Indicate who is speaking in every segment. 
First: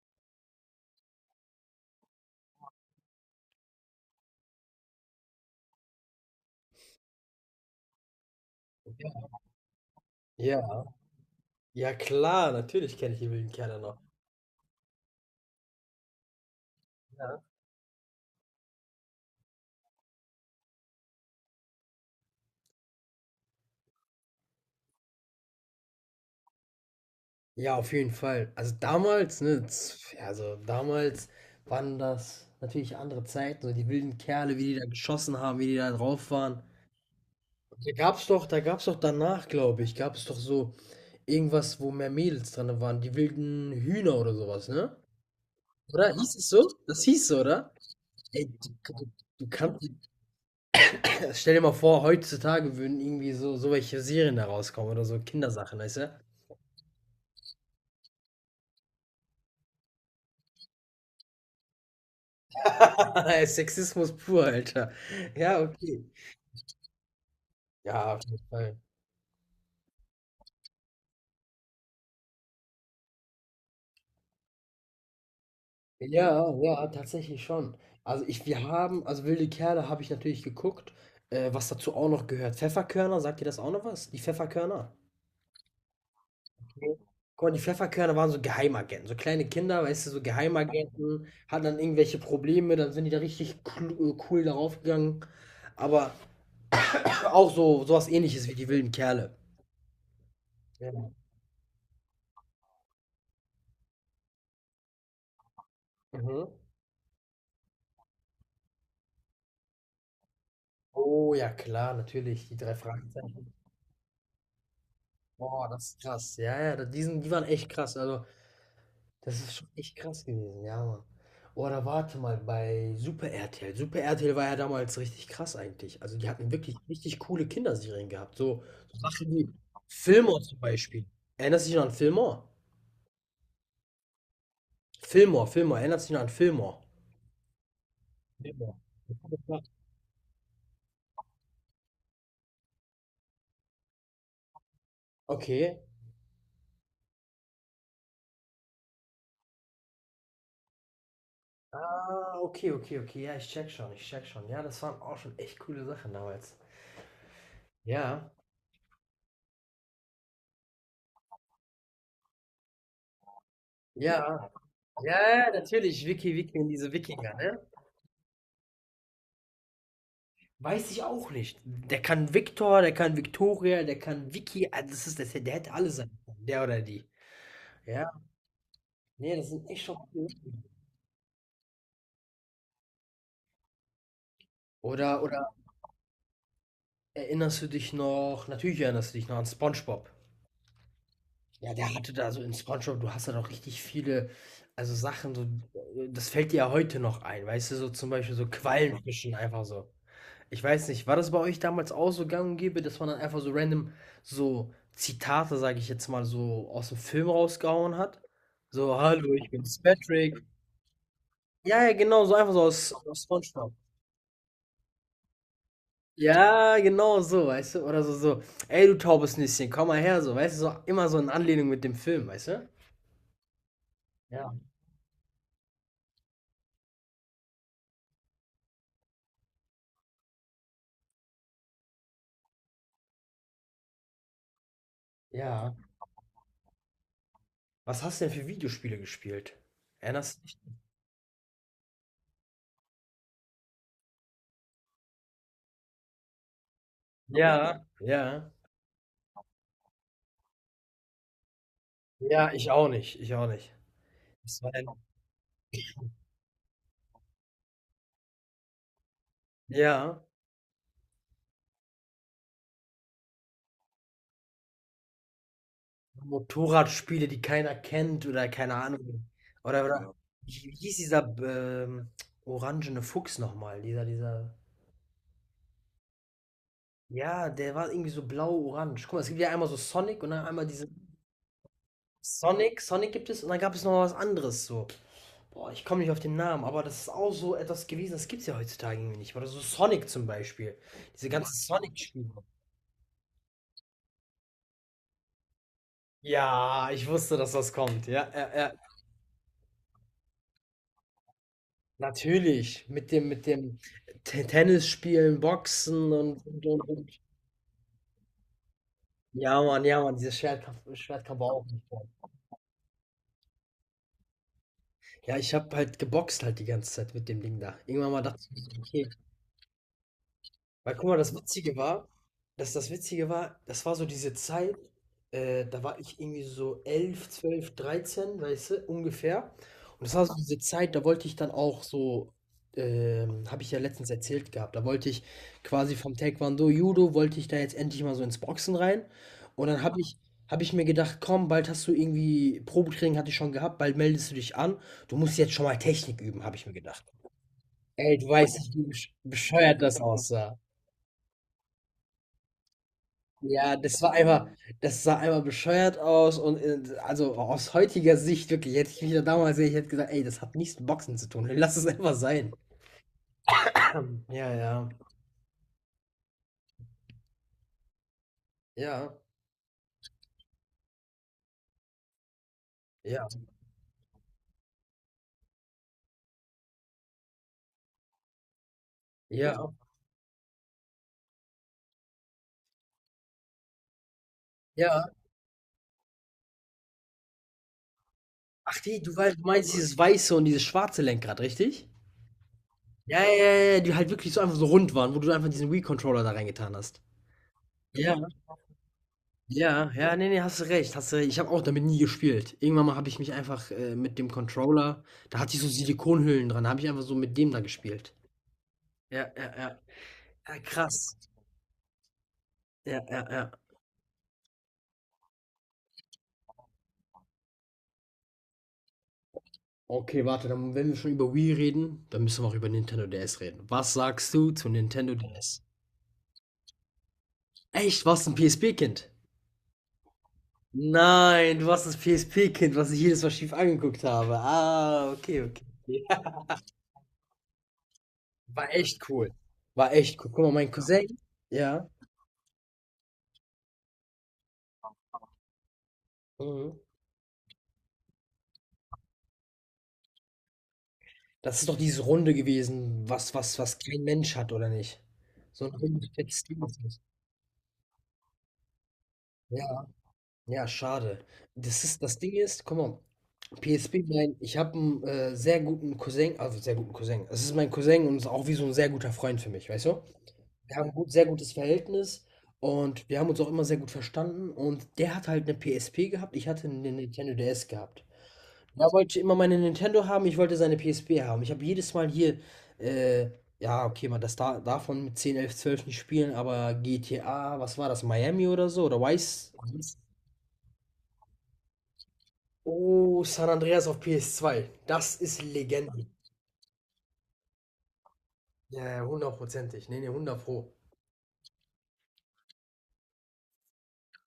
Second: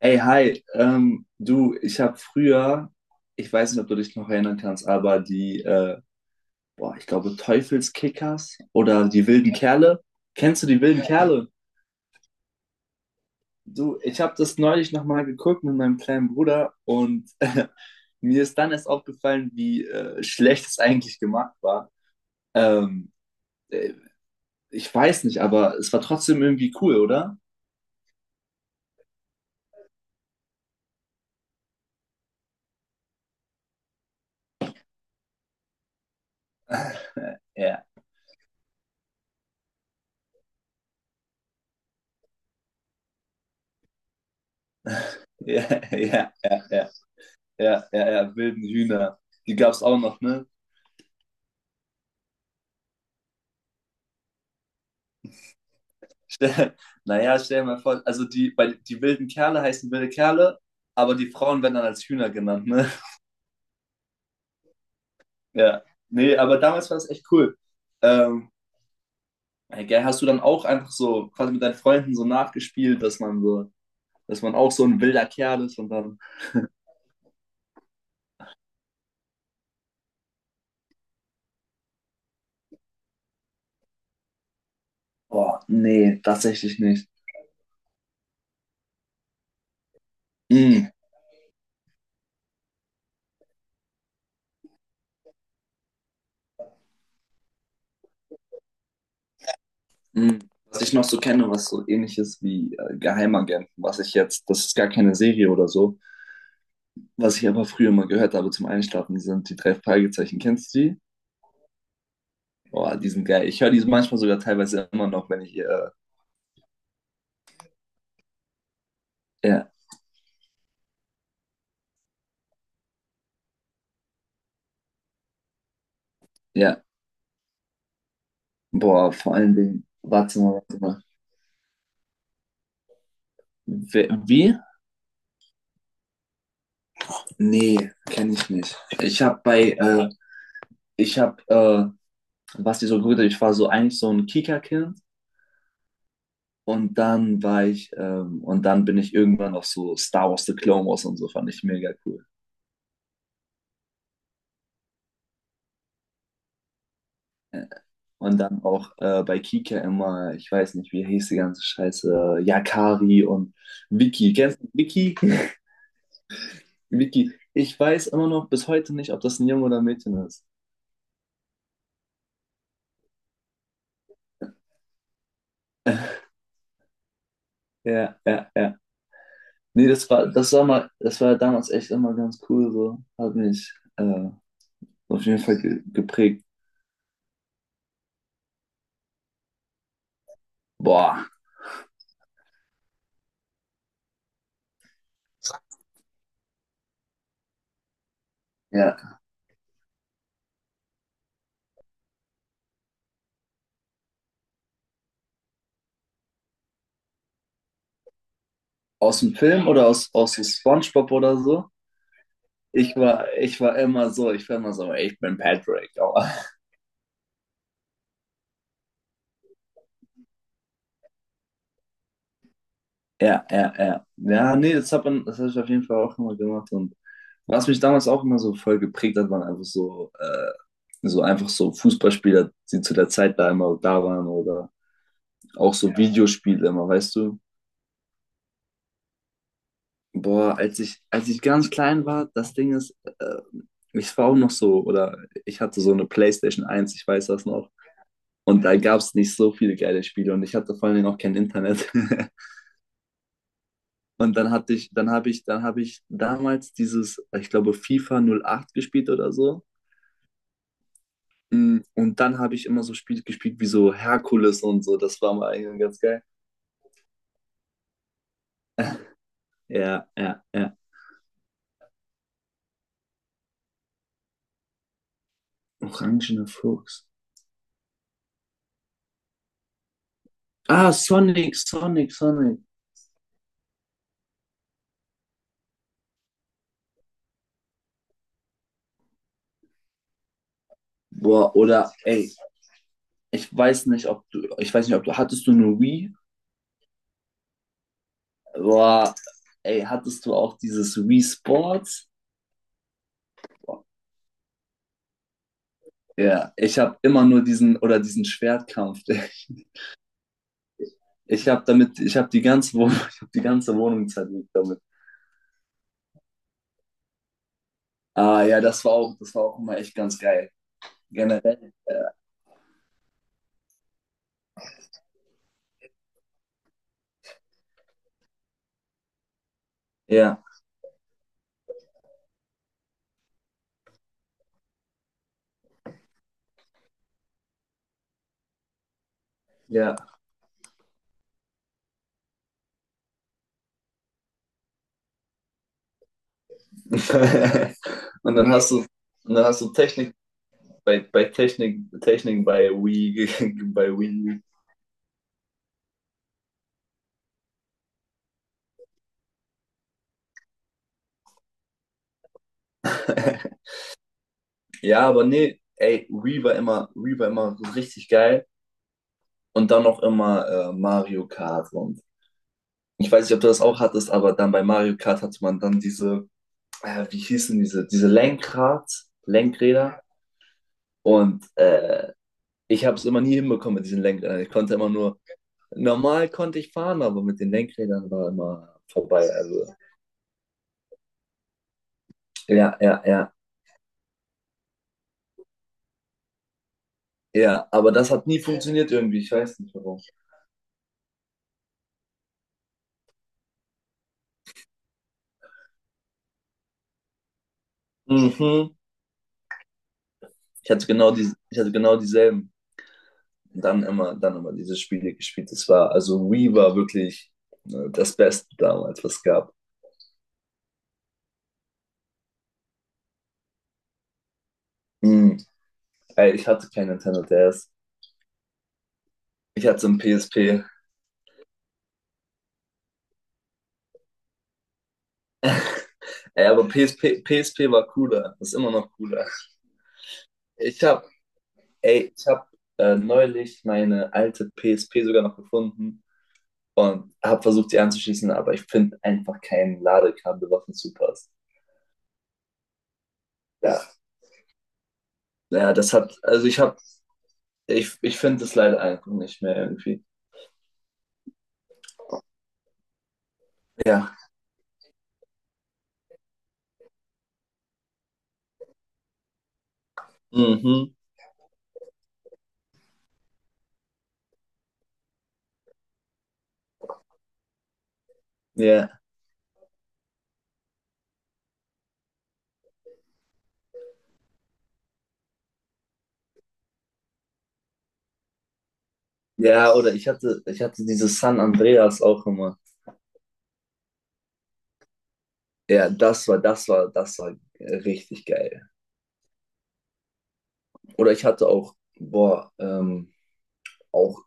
Speaker 1: Ey, hi, du, ich habe früher, ich weiß nicht, ob du dich noch erinnern kannst, aber die, boah, ich glaube, Teufelskickers oder die wilden Kerle. Kennst du die
Speaker 2: Ja,
Speaker 1: wilden Kerle?
Speaker 2: ja klar, natürlich kenne ich die wilden Kerle noch.
Speaker 1: Du, ich habe das neulich nochmal geguckt mit meinem kleinen Bruder und mir ist dann erst aufgefallen, wie schlecht es eigentlich gemacht war. Ähm, äh, ich weiß nicht, aber es war trotzdem irgendwie cool, oder?
Speaker 2: Ja, auf jeden Fall. Also damals, ne, ja, also damals waren das natürlich andere Zeiten, so die wilden Kerle, wie die da geschossen haben, wie die da drauf waren.
Speaker 1: Ja,
Speaker 2: Da gab's doch danach, glaube ich, gab es doch so irgendwas, wo mehr Mädels drin waren, die wilden Hühner oder sowas, ne?
Speaker 1: ja, ja,
Speaker 2: Oder?
Speaker 1: ja,
Speaker 2: Hieß es so?
Speaker 1: ja,
Speaker 2: Das hieß so, oder?
Speaker 1: ja, ja, ja,
Speaker 2: Ey,
Speaker 1: wilden
Speaker 2: du, du,
Speaker 1: Hühner.
Speaker 2: du
Speaker 1: Die
Speaker 2: kannst,
Speaker 1: gab's auch noch, ne?
Speaker 2: stell dir mal vor, heutzutage würden irgendwie so welche Serien da rauskommen oder so Kindersachen, weißt du?
Speaker 1: Stell, naja, stell dir mal vor, also die, bei, die wilden Kerle heißen wilde Kerle, aber die Frauen werden dann als Hühner genannt, ne?
Speaker 2: Sexismus pur, Alter. Ja,
Speaker 1: Ja.
Speaker 2: okay.
Speaker 1: Nee, aber damals war das echt cool.
Speaker 2: Ja, auf jeden
Speaker 1: Ähm,
Speaker 2: Fall.
Speaker 1: ey, gell, hast du dann auch einfach so quasi mit deinen Freunden so nachgespielt, dass man so, dass man auch so ein wilder Kerl ist und dann,
Speaker 2: Ja, ja, tatsächlich schon. Also ich wir haben, also „Wilde Kerle“ habe ich natürlich geguckt, was dazu auch noch gehört. „Pfefferkörner“, sagt dir das auch noch was? Die „Pfefferkörner“?
Speaker 1: boah, nee, tatsächlich
Speaker 2: Ne?
Speaker 1: nicht.
Speaker 2: Guck mal, die „Pfefferkörner“ waren so Geheimagenten, so kleine Kinder, weißt du, so
Speaker 1: Mm,
Speaker 2: Geheimagenten, hatten dann irgendwelche Probleme, dann sind die da richtig clu cool darauf gegangen. Aber auch so was Ähnliches wie die „Wilden Kerle“.
Speaker 1: mm. Was ich noch
Speaker 2: Ja.
Speaker 1: so kenne, was so ähnlich ist wie Geheimagenten, was ich jetzt, das ist gar keine Serie oder so,
Speaker 2: Mhm.
Speaker 1: was ich aber früher mal gehört habe zum Einschlafen, sind die drei Fragezeichen. Kennst du die?
Speaker 2: Oh ja, klar, natürlich, die 3
Speaker 1: Boah, die sind geil.
Speaker 2: Fragezeichen.
Speaker 1: Ich höre die manchmal sogar teilweise immer noch, wenn ich,
Speaker 2: Boah, das ist krass. Ja, ja, die sind, die waren echt krass. Also, das ist schon
Speaker 1: ja,
Speaker 2: echt krass gewesen, ja, Mann. Oder warte mal, bei Super RTL. Super RTL war ja damals richtig krass eigentlich. Also, die hatten wirklich
Speaker 1: ja.
Speaker 2: richtig coole Kinderserien gehabt. So, so
Speaker 1: Boah,
Speaker 2: Sachen
Speaker 1: vor
Speaker 2: wie
Speaker 1: allen Dingen, warte
Speaker 2: Fillmore
Speaker 1: mal,
Speaker 2: zum
Speaker 1: warte mal.
Speaker 2: Beispiel. Erinnerst du dich noch an Fillmore?
Speaker 1: Wie?
Speaker 2: Fillmore, Fillmore. Erinnerst du dich noch an Fillmore?
Speaker 1: Nee, kenne ich
Speaker 2: Fillmore.
Speaker 1: nicht. Ich habe bei, ich habe, was die so gut, ich war so eigentlich so ein Kika-Kind
Speaker 2: Okay.
Speaker 1: und dann war ich, und dann bin ich irgendwann auf so Star Wars The Clone Wars und so, fand ich mega cool.
Speaker 2: Ah, okay, okay, okay. Ja, ich check schon. Ja, das waren auch schon echt coole Sachen damals.
Speaker 1: Ja.
Speaker 2: Ja.
Speaker 1: Und dann auch bei Kika immer, ich weiß nicht, wie hieß die ganze Scheiße, Yakari und Vicky.
Speaker 2: Ja.
Speaker 1: Kennst du
Speaker 2: Ja,
Speaker 1: Vicky?
Speaker 2: ja, ja, natürlich, Wiki, Wiki, diese
Speaker 1: Vicky,
Speaker 2: Wikinger, ne?
Speaker 1: ich weiß immer noch bis heute nicht, ob das ein Junge oder ein Mädchen ist.
Speaker 2: Weiß ich auch nicht. Der kann Viktor, der kann Victoria, der kann Wiki, also der hätte alle sein können, der oder die. Ja,
Speaker 1: Ja, ja, ja.
Speaker 2: nee, das sind echt
Speaker 1: Nee,
Speaker 2: schon coole
Speaker 1: das
Speaker 2: Namen.
Speaker 1: war mal, das war damals echt immer ganz cool, so. Hat mich
Speaker 2: Oder,
Speaker 1: auf jeden
Speaker 2: oder
Speaker 1: Fall ge geprägt.
Speaker 2: erinnerst du dich noch, natürlich erinnerst du dich noch an SpongeBob.
Speaker 1: Boah,
Speaker 2: Ja, der hatte da so in SpongeBob, du hast da doch richtig viele, also Sachen, so, das fällt dir ja heute noch ein, weißt du, so zum Beispiel so
Speaker 1: ja.
Speaker 2: Quallenfischen einfach so. Ich weiß nicht, war das bei euch damals auch so gang und gäbe, dass man dann einfach so random so Zitate, sage ich jetzt mal, so aus dem Film rausgehauen hat? So,
Speaker 1: Aus
Speaker 2: hallo,
Speaker 1: dem
Speaker 2: ich
Speaker 1: Film
Speaker 2: bin's
Speaker 1: oder aus
Speaker 2: Patrick.
Speaker 1: so SpongeBob oder so?
Speaker 2: Ja, ja, genau, so einfach so aus,
Speaker 1: Ich
Speaker 2: aus
Speaker 1: war, ich
Speaker 2: SpongeBob.
Speaker 1: war immer so, ich war immer so, ey, ich bin Patrick.
Speaker 2: Ja, genau so, weißt du? Oder so, ey, du taubes Nüsschen, komm mal her, so, weißt du? So, immer so in Anlehnung mit dem Film, weißt du?
Speaker 1: Ja, ja, ja.
Speaker 2: Ja.
Speaker 1: Ja, nee, das hat man, das habe ich auf jeden Fall auch immer gemacht. Und was mich damals auch immer so voll geprägt hat, waren einfach so, so einfach so Fußballspieler, die zu der Zeit da immer da waren oder
Speaker 2: Ja.
Speaker 1: auch so, ja, Videospiele immer, weißt du?
Speaker 2: Was hast du denn für Videospiele gespielt? Erinnerst du
Speaker 1: Boah,
Speaker 2: dich?
Speaker 1: als ich ganz klein war, das Ding ist, äh, ich war auch noch so, oder ich hatte so eine PlayStation 1, ich weiß das noch.
Speaker 2: Ja. Ja.
Speaker 1: Und da, mhm, gab es nicht so viele geile Spiele und ich hatte vor allen Dingen auch kein Internet.
Speaker 2: Ja, ich auch nicht.
Speaker 1: Und
Speaker 2: Das war ein...
Speaker 1: dann habe ich damals dieses, ich glaube, FIFA 08 gespielt oder so.
Speaker 2: Ja.
Speaker 1: Und dann habe ich immer so Spiele gespielt wie so Herkules und so. Das war mal eigentlich ganz geil.
Speaker 2: Motorradspiele, die keiner kennt oder keine Ahnung. Oder
Speaker 1: Ja,
Speaker 2: ja,
Speaker 1: ja,
Speaker 2: wie
Speaker 1: ja.
Speaker 2: hieß dieser ähm, orangene Fuchs nochmal? Dieser.
Speaker 1: Orangener Fuchs.
Speaker 2: Ja, der war irgendwie so blau-orange. Guck mal, es gibt ja einmal so Sonic und dann einmal diese
Speaker 1: Ah, Sonic, Sonic, Sonic.
Speaker 2: Sonic, Sonic gibt es und dann gab es noch was anderes so. Boah, ich komme nicht auf den Namen, aber das ist auch so etwas gewesen, das gibt es ja heutzutage irgendwie nicht. Oder so Sonic zum Beispiel. Diese ganzen
Speaker 1: Boah, oder
Speaker 2: Sonic-Spiele.
Speaker 1: ey, ich weiß nicht, ob du, ich weiß nicht, ob du, hattest du eine Wii?
Speaker 2: Ja, ich wusste, dass das kommt. Ja, ja, ja.
Speaker 1: Boah, ey, hattest du auch dieses Wii Sports?
Speaker 2: Natürlich, mit dem
Speaker 1: Boah,
Speaker 2: Te Tennis spielen, Boxen
Speaker 1: ja, ich
Speaker 2: und
Speaker 1: habe
Speaker 2: und.
Speaker 1: immer nur diesen oder diesen Schwertkampf.
Speaker 2: Ja, Mann, dieses Schwertkampf
Speaker 1: Ich
Speaker 2: war
Speaker 1: habe
Speaker 2: auch nicht.
Speaker 1: damit, ich habe die ganze Wohnung, ich habe die ganze Wohnung zerlegt damit.
Speaker 2: Ja, ich habe halt geboxt halt die ganze Zeit mit dem Ding da. Irgendwann mal dachte
Speaker 1: Ah ja,
Speaker 2: ich:
Speaker 1: das war
Speaker 2: „Okay.“
Speaker 1: auch, das war auch immer echt ganz geil.
Speaker 2: Weil guck mal,
Speaker 1: Generell. Äh,
Speaker 2: Das Witzige war, das war so diese Zeit, da war ich irgendwie so 11 12 13, weißt du, ungefähr. Und das war so
Speaker 1: ja,
Speaker 2: diese Zeit, da wollte ich dann auch so, habe ich ja letztens erzählt gehabt, da wollte ich quasi vom Taekwondo, Judo, wollte ich da jetzt endlich mal so ins Boxen rein. Und dann
Speaker 1: ja.
Speaker 2: habe ich, habe ich mir gedacht, komm, bald hast du irgendwie, Probetraining hatte ich schon gehabt, bald meldest du dich an, du musst jetzt schon mal Technik üben, habe ich mir gedacht. Ey, du
Speaker 1: Und dann
Speaker 2: weißt
Speaker 1: hast
Speaker 2: nicht,
Speaker 1: du,
Speaker 2: wie
Speaker 1: und dann hast du
Speaker 2: bescheuert das
Speaker 1: Technik
Speaker 2: aussah.
Speaker 1: bei Technik, Technik bei Wii,
Speaker 2: Ja,
Speaker 1: bei
Speaker 2: das war
Speaker 1: Wii.
Speaker 2: einmal Das sah einmal bescheuert aus und, also aus heutiger Sicht wirklich, hätte ich mich da damals gesehen, ich hätte gesagt: „Ey, das hat nichts mit Boxen zu tun. Lass es einfach sein.“ Ja, ja.
Speaker 1: Ja, aber nee, ey, Wii war immer so richtig geil.
Speaker 2: Ja,
Speaker 1: Und dann noch immer Mario Kart. Und ich weiß
Speaker 2: ja,
Speaker 1: nicht, ob du das auch hattest, aber dann bei Mario Kart hatte man dann diese, wie hießen diese
Speaker 2: ja,
Speaker 1: Lenkräder. Und ich habe es immer nie hinbekommen mit diesen Lenkrädern. Ich konnte immer
Speaker 2: ja.
Speaker 1: nur, normal konnte ich fahren, aber mit den Lenkrädern war
Speaker 2: Ach,
Speaker 1: immer
Speaker 2: die du
Speaker 1: vorbei.
Speaker 2: wei du
Speaker 1: Also,
Speaker 2: meinst dieses weiße und dieses schwarze Lenkrad, richtig?
Speaker 1: ja, ja,
Speaker 2: Ja, ja,
Speaker 1: ja,
Speaker 2: ja, ja, die halt wirklich so einfach so rund waren, wo du einfach diesen Wii-Controller da reingetan hast.
Speaker 1: ja. Aber das
Speaker 2: Ja,
Speaker 1: hat nie funktioniert irgendwie. Ich weiß nicht
Speaker 2: ja,
Speaker 1: warum.
Speaker 2: ja, ne, ne, hast du recht, hast du recht. Ich habe auch damit nie gespielt. Irgendwann mal habe ich mich einfach, mit dem Controller, da hatte ich so Silikonhüllen dran, da habe ich einfach so mit dem da gespielt.
Speaker 1: Mhm.
Speaker 2: Ja, ja, ja. Ja,
Speaker 1: Ich hatte genau
Speaker 2: krass.
Speaker 1: die, ich hatte genau dieselben.
Speaker 2: Ja, ja, ja.
Speaker 1: Dann immer diese Spiele gespielt. Das war, also Wii war wirklich das Beste damals, was es gab.
Speaker 2: Okay, warte, dann, wenn wir schon über Wii reden, dann müssen wir auch über Nintendo DS reden. Was sagst du zu Nintendo
Speaker 1: Mhm.
Speaker 2: DS?
Speaker 1: Ey, ich hatte kein Nintendo DS.
Speaker 2: Echt, warst du ein PSP-Kind?
Speaker 1: Ich hatte so ein PSP.
Speaker 2: Nein, du warst das PSP-Kind, was ich jedes Mal schief angeguckt habe. Ah, okay, okay, okay.
Speaker 1: Ey, aber PSP, PSP war cooler. Ist
Speaker 2: War
Speaker 1: immer noch
Speaker 2: echt
Speaker 1: cooler.
Speaker 2: cool. War echt cool. Guck mal, mein
Speaker 1: Ich
Speaker 2: Cousin,
Speaker 1: habe
Speaker 2: ja,
Speaker 1: Ey, ich habe neulich meine alte PSP sogar noch gefunden
Speaker 2: Mhm,
Speaker 1: und habe versucht, sie anzuschließen, aber ich finde einfach kein Ladekabel, was dazu passt.
Speaker 2: das ist doch diese Runde gewesen, was
Speaker 1: Ja,
Speaker 2: kein Mensch hat, oder nicht? So
Speaker 1: ja,
Speaker 2: ein
Speaker 1: das
Speaker 2: Runde
Speaker 1: hat, also
Speaker 2: Textil.
Speaker 1: ich finde es leider einfach nicht mehr
Speaker 2: Ja,
Speaker 1: irgendwie.
Speaker 2: ja, schade. Das Ding ist, guck mal, PSP,
Speaker 1: Ja,
Speaker 2: mein ich habe einen sehr guten Cousin, also, sehr guten Cousin. Es ist mein Cousin und ist auch wie so ein sehr guter Freund für mich, weißt du? Wir haben
Speaker 1: mhm,
Speaker 2: ein sehr gutes Verhältnis und wir haben uns auch immer sehr gut verstanden und der hat halt 'ne PSP gehabt, ich hatte eine Nintendo DS gehabt. Er
Speaker 1: ja,
Speaker 2: wollte immer meine Nintendo haben, ich wollte seine PSP haben. Ich habe jedes Mal hier, äh ja, okay, man das da davon mit 10, 11, 12 nicht spielen, aber GTA, was war das, Miami oder so oder Vice?
Speaker 1: ja, oder ich hatte dieses San Andreas auch immer.
Speaker 2: Oh, San Andreas auf PS2, das ist
Speaker 1: Ja,
Speaker 2: Legende.
Speaker 1: das war richtig geil.
Speaker 2: Ja, ja, hundertprozentig. Ne, ne, hundertpro.
Speaker 1: Oder ich hatte auch, boah, auch,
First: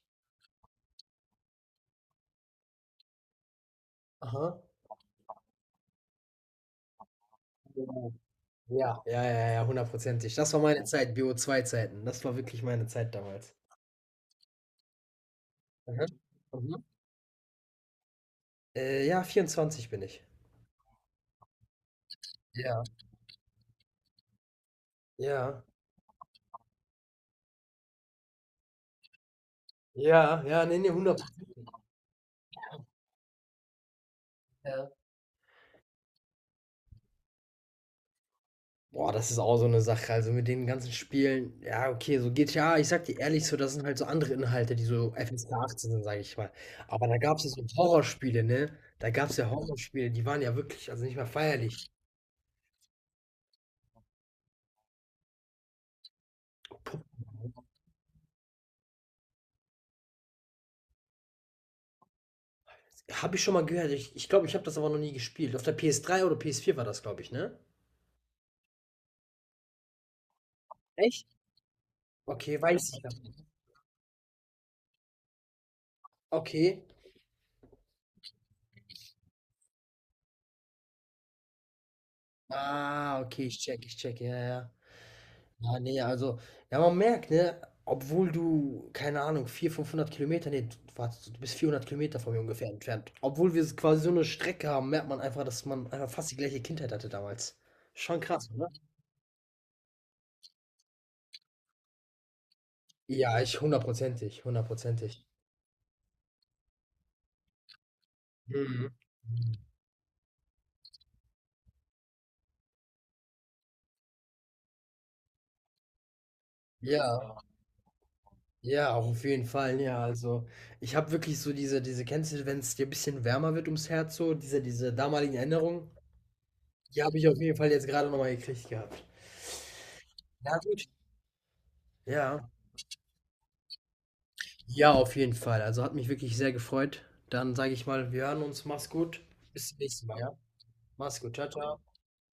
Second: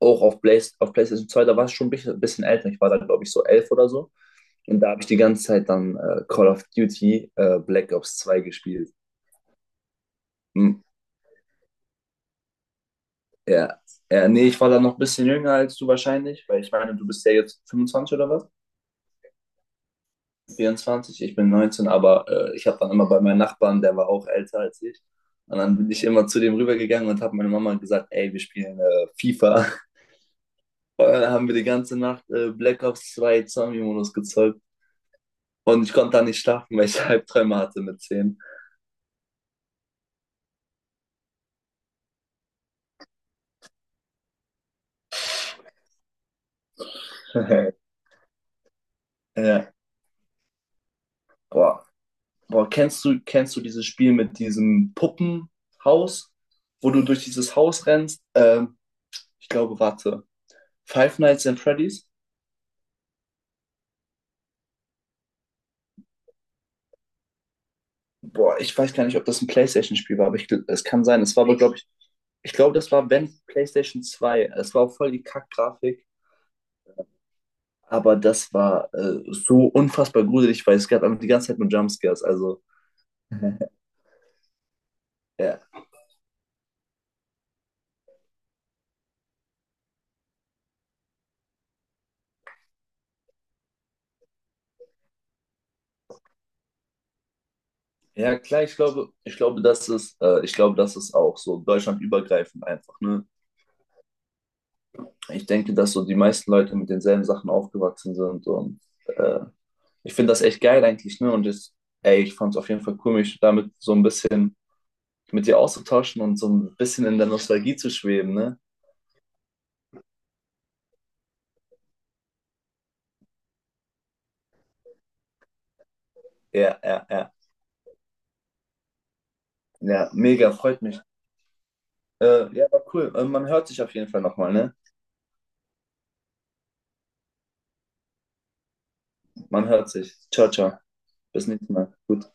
Speaker 1: auch auf PlayStation 2, da war es schon ein bisschen, bisschen älter. Ich war da, glaube ich, so 11 oder so.
Speaker 2: Aha.
Speaker 1: Und da habe ich die ganze Zeit dann Call of Duty Black
Speaker 2: Genau.
Speaker 1: Ops 2 gespielt.
Speaker 2: Ja, ja, ja, ja, hundertprozentig. Das war
Speaker 1: Hm,
Speaker 2: meine Zeit, bo zwei zeiten, das war wirklich meine Zeit damals.
Speaker 1: ja. Ja, nee, ich war da noch ein bisschen jünger als du
Speaker 2: Mhm.
Speaker 1: wahrscheinlich, weil ich
Speaker 2: Mhm.
Speaker 1: meine, du bist ja jetzt 25 oder was?
Speaker 2: Ja, 24 bin ich.
Speaker 1: 24, ich bin 19, aber ich habe
Speaker 2: Ja.
Speaker 1: dann immer bei meinem Nachbarn, der war auch älter als ich. Und
Speaker 2: Ja.
Speaker 1: dann bin ich immer zu dem rübergegangen und habe meine Mama gesagt, ey, wir spielen FIFA.
Speaker 2: Ja, ja, ne, ne,
Speaker 1: Und
Speaker 2: 100.
Speaker 1: dann haben wir die ganze Nacht Black Ops 2 Zombie-Modus gezockt.
Speaker 2: Ja.
Speaker 1: Und ich konnte da nicht schlafen, weil ich Albträume hatte mit 10
Speaker 2: Boah, das ist auch so eine Sache. Also, mit den ganzen Spielen, ja, okay, so GTA, ich sag dir ehrlich, so das sind halt so andere Inhalte, die so FSK 18 sind, sage ich mal. Aber da gab's ja so Horrorspiele, ne? Da gab's ja
Speaker 1: ja.
Speaker 2: Horrorspiele, die waren ja wirklich, also, nicht mehr
Speaker 1: Boah,
Speaker 2: feierlich.
Speaker 1: Boah, kennst du dieses Spiel mit diesem Puppenhaus, wo du durch dieses Haus rennst? Ich glaube, warte. Five Nights at Freddy's?
Speaker 2: Habe ich schon mal gehört. Ich glaube, ich habe das aber noch nie gespielt. Auf der PS3 oder PS4 war das, glaube ich, ne?
Speaker 1: Boah, ich weiß gar nicht, ob das ein PlayStation-Spiel war, aber es kann sein.
Speaker 2: Echt?
Speaker 1: Es war aber, glaube ich, ich
Speaker 2: Okay,
Speaker 1: glaube,
Speaker 2: weiß
Speaker 1: das
Speaker 2: ich. Ja.
Speaker 1: war, wenn, PlayStation 2. Es war auch voll die Kackgrafik,
Speaker 2: Okay.
Speaker 1: aber das war so unfassbar gruselig, weil es gab einfach die ganze Zeit nur Jumpscares. Also,
Speaker 2: Ah, okay, ich check, ich check, ja, ja.
Speaker 1: ja.
Speaker 2: Ja, nee, also, ja, man merkt, ne, obwohl du, keine Ahnung, 400, 500 km, nee, du, warte, du bist 400 km von mir ungefähr entfernt. Obwohl wir quasi so eine Strecke haben, merkt man einfach, dass man einfach fast die gleiche Kindheit hatte damals. Schon
Speaker 1: Ja,
Speaker 2: krass,
Speaker 1: klar,
Speaker 2: oder?
Speaker 1: ich glaube, das ist, ich glaube, das ist auch so deutschlandübergreifend einfach, ne?
Speaker 2: Ja, ich hundertprozentig, hundertprozentig.
Speaker 1: Ich denke, dass so die meisten Leute mit denselben Sachen aufgewachsen sind und
Speaker 2: Mhm.
Speaker 1: äh, ich finde das echt geil eigentlich, ne? Ey, ich fand es auf jeden Fall cool, mich damit so ein bisschen mit dir auszutauschen und so ein bisschen in der
Speaker 2: Ja.
Speaker 1: Nostalgie zu schweben, ne?
Speaker 2: Ja, auch auf jeden Fall, ja. Also, ich habe wirklich so diese kennst du, wenn es dir ein bisschen wärmer wird ums Herz so, diese damaligen Erinnerungen,
Speaker 1: Ja,
Speaker 2: die
Speaker 1: ja,
Speaker 2: habe ich
Speaker 1: ja.
Speaker 2: auf jeden Fall jetzt gerade noch mal gekriegt gehabt.
Speaker 1: Ja, mega,
Speaker 2: Ja,
Speaker 1: freut
Speaker 2: gut.
Speaker 1: mich.
Speaker 2: Ja.
Speaker 1: Ja, war cool. Man hört sich auf jeden Fall nochmal, ne?
Speaker 2: Ja, auf jeden Fall. Also, hat mich wirklich sehr gefreut. Dann sage ich mal, wir hören uns. Mach's gut.
Speaker 1: Man
Speaker 2: Bis zum
Speaker 1: hört
Speaker 2: nächsten
Speaker 1: sich.
Speaker 2: Mal, ja?
Speaker 1: Ciao, ciao.
Speaker 2: Mach's gut.
Speaker 1: Bis
Speaker 2: Ciao,
Speaker 1: nächstes Mal.
Speaker 2: ciao.
Speaker 1: Gut.